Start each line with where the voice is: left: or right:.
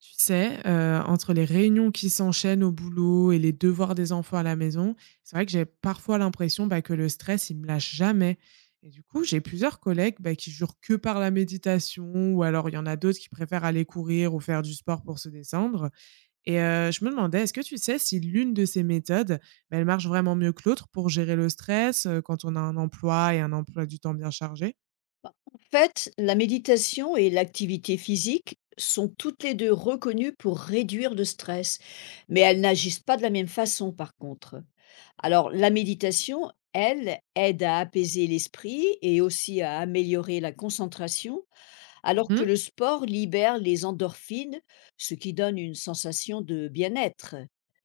right: Tu sais, entre les réunions qui s'enchaînent au boulot et les devoirs des enfants à la maison, c'est vrai que j'ai parfois l'impression, bah, que le stress, il me lâche jamais et du coup, j'ai plusieurs collègues, bah, qui jurent que par la méditation ou alors il y en a d'autres qui préfèrent aller courir ou faire du sport pour se détendre et je me demandais, est-ce que tu sais si l'une de ces méthodes, bah, elle marche vraiment mieux que l'autre pour gérer le stress, quand on a un emploi et un emploi du temps bien chargé?
left: En fait, la méditation et l'activité physique sont toutes les deux reconnues pour réduire le stress, mais elles n'agissent pas de la même façon par contre. Alors la méditation, elle, aide à apaiser l'esprit et aussi à améliorer la concentration, alors que
right: Mmh.
left: le sport libère les endorphines, ce qui donne une sensation de bien-être.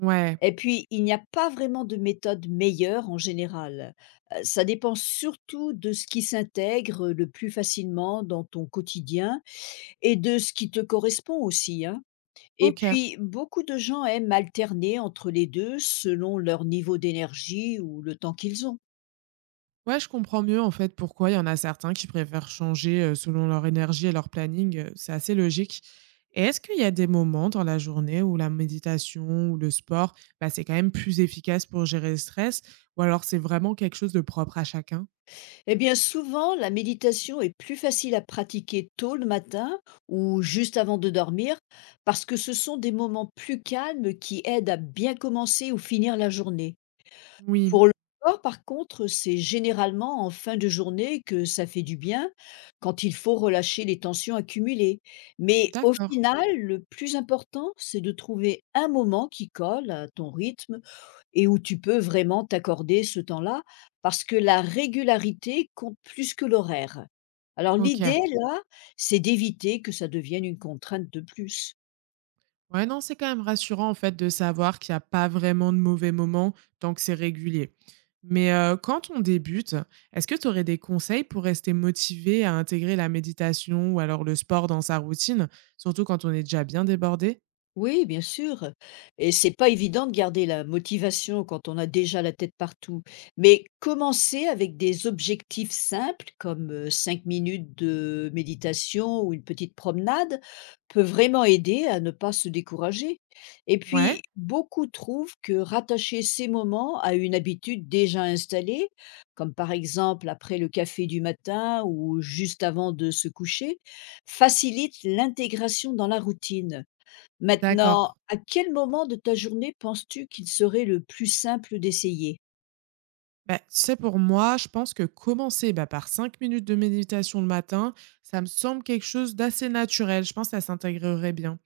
right: Ouais.
left: Et puis, il n'y a pas vraiment de méthode meilleure en général. Ça dépend surtout de ce qui s'intègre le plus facilement dans ton quotidien et de ce qui te correspond aussi, hein. Et
right: OK.
left: puis, beaucoup de gens aiment alterner entre les 2 selon leur niveau d'énergie ou le temps qu'ils ont.
right: Ouais, je comprends mieux en fait pourquoi il y en a certains qui préfèrent changer selon leur énergie et leur planning. C'est assez logique. Et est-ce qu'il y a des moments dans la journée où la méditation ou le sport, bah, c'est quand même plus efficace pour gérer le stress? Ou alors c'est vraiment quelque chose de propre à chacun?
left: Eh bien, souvent, la méditation est plus facile à pratiquer tôt le matin ou juste avant de dormir parce que ce sont des moments plus calmes qui aident à bien commencer ou finir la journée.
right: Oui.
left: Pour le corps, par contre, c'est généralement en fin de journée que ça fait du bien, quand il faut relâcher les tensions accumulées. Mais au
right: D'accord.
left: final, le plus important, c'est de trouver un moment qui colle à ton rythme et où tu peux vraiment t'accorder ce temps-là, parce que la régularité compte plus que l'horaire. Alors
right: Ok.
left: l'idée, là, c'est d'éviter que ça devienne une contrainte de plus.
right: Ouais, non, c'est quand même rassurant en fait de savoir qu'il y a pas vraiment de mauvais moments tant que c'est régulier. Mais quand on débute, est-ce que tu aurais des conseils pour rester motivé à intégrer la méditation ou alors le sport dans sa routine, surtout quand on est déjà bien débordé?
left: Oui, bien sûr. Et c'est pas évident de garder la motivation quand on a déjà la tête partout. Mais commencer avec des objectifs simples, comme 5 minutes de méditation ou une petite promenade, peut vraiment aider à ne pas se décourager. Et puis,
right: Ouais?
left: beaucoup trouvent que rattacher ces moments à une habitude déjà installée, comme par exemple après le café du matin ou juste avant de se coucher, facilite l'intégration dans la routine.
right: D'accord.
left: Maintenant, à quel moment de ta journée penses-tu qu'il serait le plus simple d'essayer?
right: Bah, c'est pour moi, je pense que commencer, bah, par 5 minutes de méditation le matin, ça me semble quelque chose d'assez naturel. Je pense que ça s'intégrerait bien.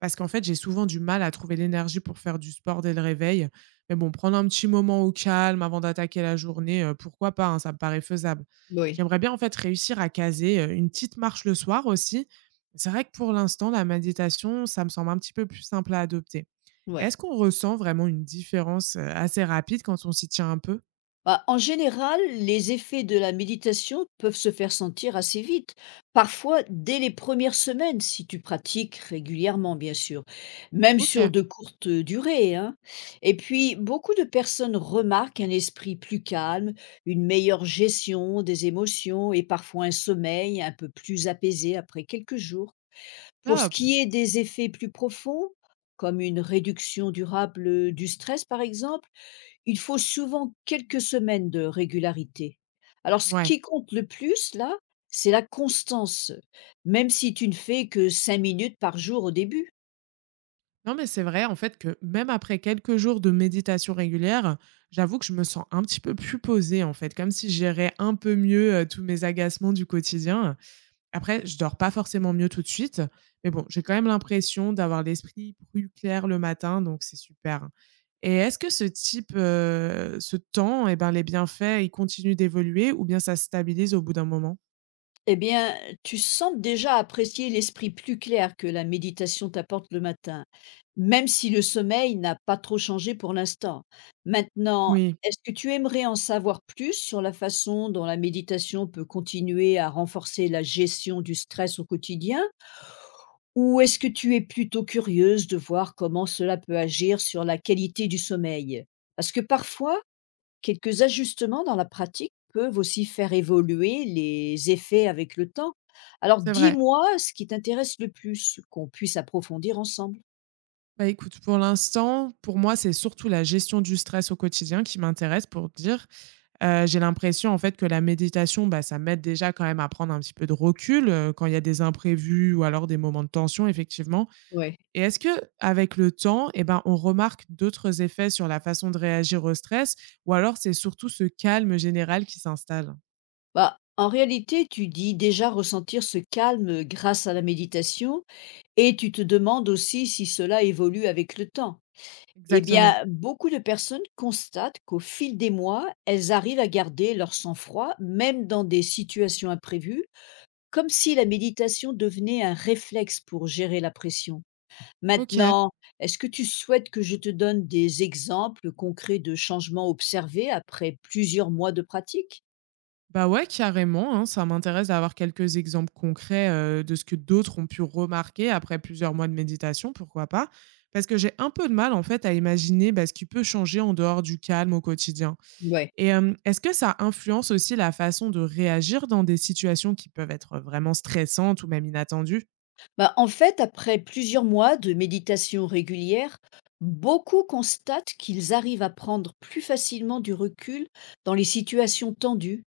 right: Parce qu'en fait, j'ai souvent du mal à trouver l'énergie pour faire du sport dès le réveil. Mais bon, prendre un petit moment au calme avant d'attaquer la journée, pourquoi pas, hein, ça me paraît faisable.
left: Oui,
right: J'aimerais bien en fait réussir à caser, une petite marche le soir aussi. C'est vrai que pour l'instant, la méditation, ça me semble un petit peu plus simple à adopter.
left: ouais.
right: Est-ce qu'on ressent vraiment une différence, assez rapide quand on s'y tient un peu?
left: Bah, en général, les effets de la méditation peuvent se faire sentir assez vite, parfois dès les premières semaines, si tu pratiques régulièrement, bien sûr, même sur
right: OK.
left: de courtes durées, hein. Et puis, beaucoup de personnes remarquent un esprit plus calme, une meilleure gestion des émotions et parfois un sommeil un peu plus apaisé après quelques jours. Pour ce
right: Top.
left: qui est des effets plus profonds, comme une réduction durable du stress par exemple, il faut souvent quelques semaines de régularité. Alors ce
right: Ouais.
left: qui compte le plus là, c'est la constance, même si tu ne fais que 5 minutes par jour au début.
right: Non, mais c'est vrai en fait que même après quelques jours de méditation régulière, j'avoue que je me sens un petit peu plus posée en fait, comme si je gérais un peu mieux, tous mes agacements du quotidien. Après, je dors pas forcément mieux tout de suite, mais bon, j'ai quand même l'impression d'avoir l'esprit plus clair le matin, donc c'est super. Et est-ce que ce type, ce temps eh ben, les bienfaits, ils continuent d'évoluer ou bien ça se stabilise au bout d'un moment?
left: Eh bien, tu sembles déjà apprécier l'esprit plus clair que la méditation t'apporte le matin, même si le sommeil n'a pas trop changé pour l'instant. Maintenant,
right: Oui,
left: est-ce que tu aimerais en savoir plus sur la façon dont la méditation peut continuer à renforcer la gestion du stress au quotidien? Ou est-ce que tu es plutôt curieuse de voir comment cela peut agir sur la qualité du sommeil? Parce que parfois, quelques ajustements dans la pratique peuvent aussi faire évoluer les effets avec le temps. Alors
right: c'est vrai.
left: dis-moi ce qui t'intéresse le plus, qu'on puisse approfondir ensemble.
right: Bah, écoute, pour l'instant, pour moi, c'est surtout la gestion du stress au quotidien qui m'intéresse pour te dire. J'ai l'impression en fait que la méditation, bah, ça m'aide déjà quand même à prendre un petit peu de recul, quand il y a des imprévus ou alors des moments de tension effectivement.
left: Ouais.
right: Et est-ce que avec le temps, eh ben, on remarque d'autres effets sur la façon de réagir au stress ou alors c'est surtout ce calme général qui s'installe?
left: Bah, en réalité, tu dis déjà ressentir ce calme grâce à la méditation et tu te demandes aussi si cela évolue avec le temps. Eh
right: Exactement.
left: bien, beaucoup de personnes constatent qu'au fil des mois, elles arrivent à garder leur sang-froid, même dans des situations imprévues, comme si la méditation devenait un réflexe pour gérer la pression.
right: OK.
left: Maintenant, est-ce que tu souhaites que je te donne des exemples concrets de changements observés après plusieurs mois de pratique?
right: Bah ouais, carrément, hein, ça m'intéresse d'avoir quelques exemples concrets, de ce que d'autres ont pu remarquer après plusieurs mois de méditation, pourquoi pas? Parce que j'ai un peu de mal, en fait, à imaginer, bah, ce qui peut changer en dehors du calme au quotidien
left: Ouais.
right: et est-ce que ça influence aussi la façon de réagir dans des situations qui peuvent être vraiment stressantes ou même inattendues?
left: Bah, en fait, après plusieurs mois de méditation régulière, beaucoup constatent qu'ils arrivent à prendre plus facilement du recul dans les situations tendues,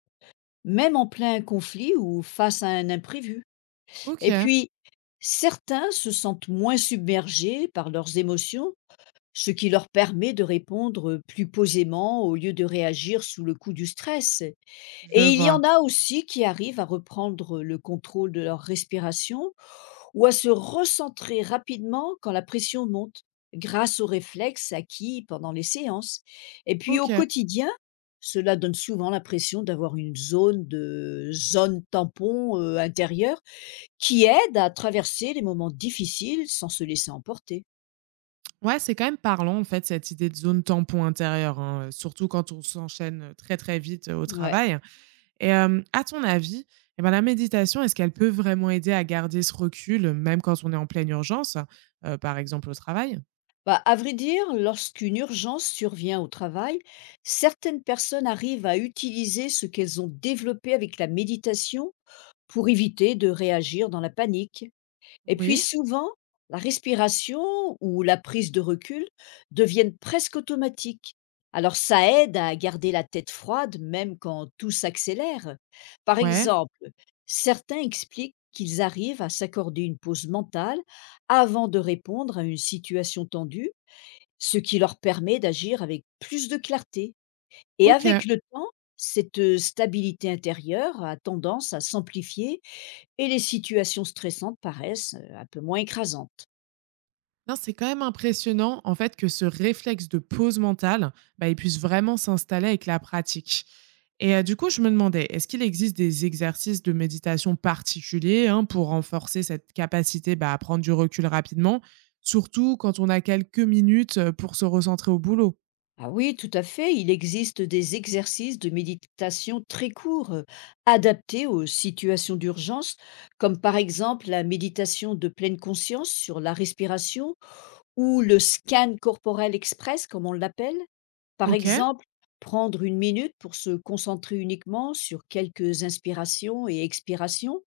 left: même en plein conflit ou face à un imprévu. Et
right: OK.
left: puis, certains se sentent moins submergés par leurs émotions, ce qui leur permet de répondre plus posément au lieu de réagir sous le coup du stress.
right: Je
left: Et il y en
right: vois.
left: a aussi qui arrivent à reprendre le contrôle de leur respiration ou à se recentrer rapidement quand la pression monte, grâce aux réflexes acquis pendant les séances. Et puis au
right: OK.
left: quotidien, cela donne souvent l'impression d'avoir une zone tampon intérieure qui aide à traverser les moments difficiles sans se laisser emporter.
right: Ouais, c'est quand même parlant, en fait, cette idée de zone tampon intérieure, hein, surtout quand on s'enchaîne, très, très vite, au
left: Ouais.
right: travail. Et à ton avis, et ben, la méditation, est-ce qu'elle peut vraiment aider à garder ce recul, même quand on est en pleine urgence, par exemple au travail?
left: Bah, à vrai dire, lorsqu'une urgence survient au travail, certaines personnes arrivent à utiliser ce qu'elles ont développé avec la méditation pour éviter de réagir dans la panique. Et puis
right: Oui.
left: souvent, la respiration ou la prise de recul deviennent presque automatiques. Alors ça aide à garder la tête froide même quand tout s'accélère. Par
right: Ouais.
left: exemple, certains expliquent qu'ils arrivent à s'accorder une pause mentale avant de répondre à une situation tendue, ce qui leur permet d'agir avec plus de clarté. Et
right: OK.
left: avec le temps, cette stabilité intérieure a tendance à s'amplifier et les situations stressantes paraissent, un peu moins écrasantes.
right: Non, c'est quand même impressionnant, en fait, que ce réflexe de pause mentale, bah, il puisse vraiment s'installer avec la pratique. Et du coup, je me demandais, est-ce qu'il existe des exercices de méditation particuliers, hein, pour renforcer cette capacité, bah, à prendre du recul rapidement, surtout quand on a quelques minutes, pour se recentrer au boulot?
left: Ah oui, tout à fait, il existe des exercices de méditation très courts, adaptés aux situations d'urgence, comme par exemple la méditation de pleine conscience sur la respiration ou le scan corporel express, comme on l'appelle. Par
right: OK.
left: exemple, prendre 1 minute pour se concentrer uniquement sur quelques inspirations et expirations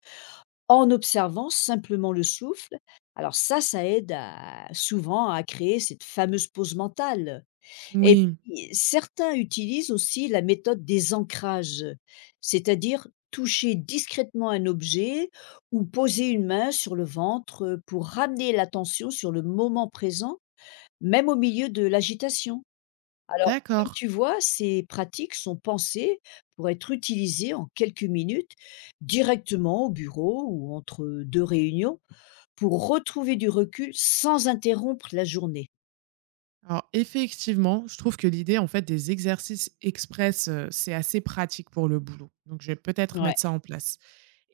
left: en observant simplement le souffle. Alors ça souvent à créer cette fameuse pause mentale. Et
right: Oui.
left: puis, certains utilisent aussi la méthode des ancrages, c'est-à-dire toucher discrètement un objet ou poser une main sur le ventre pour ramener l'attention sur le moment présent même au milieu de l'agitation. Alors, comme
right: D'accord.
left: tu vois, ces pratiques sont pensées pour être utilisées en quelques minutes, directement au bureau ou entre 2 réunions, pour retrouver du recul sans interrompre la journée.
right: Alors effectivement, je trouve que l'idée en fait des exercices express, c'est assez pratique pour le boulot. Donc je vais peut-être
left: Ouais.
right: mettre ça en place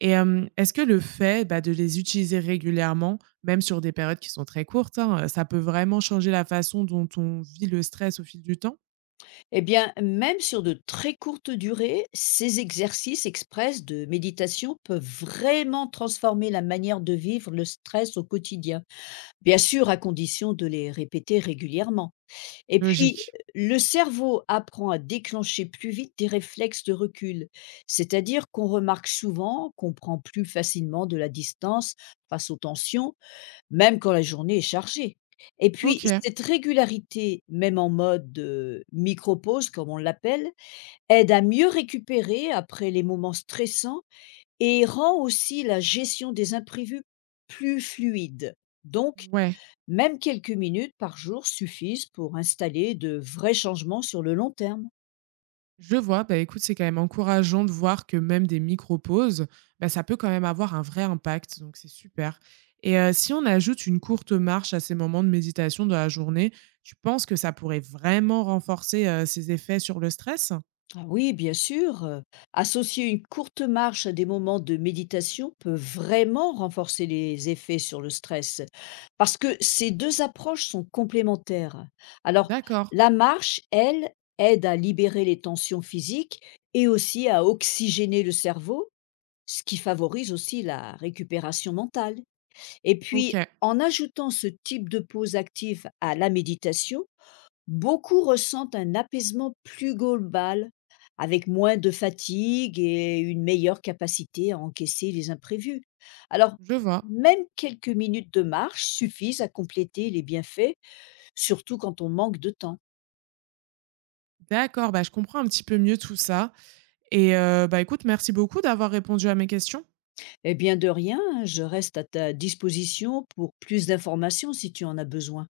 right: et est-ce que le fait, bah, de les utiliser régulièrement, même sur des périodes qui sont très courtes, hein, ça peut vraiment changer la façon dont on vit le stress au fil du temps?
left: Eh bien, même sur de très courtes durées, ces exercices express de méditation peuvent vraiment transformer la manière de vivre le stress au quotidien, bien sûr à condition de les répéter régulièrement. Et puis,
right: Logique.
left: le cerveau apprend à déclencher plus vite des réflexes de recul, c'est-à-dire qu'on remarque souvent qu'on prend plus facilement de la distance face aux tensions, même quand la journée est chargée. Et puis,
right: OK.
left: cette régularité, même en mode micro-pause, comme on l'appelle, aide à mieux récupérer après les moments stressants et rend aussi la gestion des imprévus plus fluide. Donc,
right: Ouais.
left: même quelques minutes par jour suffisent pour installer de vrais changements sur le long terme.
right: Je vois, bah, écoute, c'est quand même encourageant de voir que même des micro-pauses, bah, ça peut quand même avoir un vrai impact, donc c'est super. Et si on ajoute une courte marche à ces moments de méditation de la journée, tu penses que ça pourrait vraiment renforcer, ses effets sur le stress?
left: Ah oui, bien sûr, associer une courte marche à des moments de méditation peut vraiment renforcer les effets sur le stress, parce que ces deux approches sont complémentaires. Alors,
right: D'accord.
left: la marche, elle, aide à libérer les tensions physiques et aussi à oxygéner le cerveau, ce qui favorise aussi la récupération mentale. Et
right: OK.
left: puis, en ajoutant ce type de pause active à la méditation, beaucoup ressentent un apaisement plus global, avec moins de fatigue et une meilleure capacité à encaisser les imprévus. Alors,
right: Je vois.
left: même quelques minutes de marche suffisent à compléter les bienfaits, surtout quand on manque de temps.
right: D'accord, bah, je comprends un petit peu mieux tout ça et bah, écoute, merci beaucoup d'avoir répondu à mes questions.
left: Eh bien, de rien, hein, je reste à ta disposition pour plus d'informations si tu en as besoin.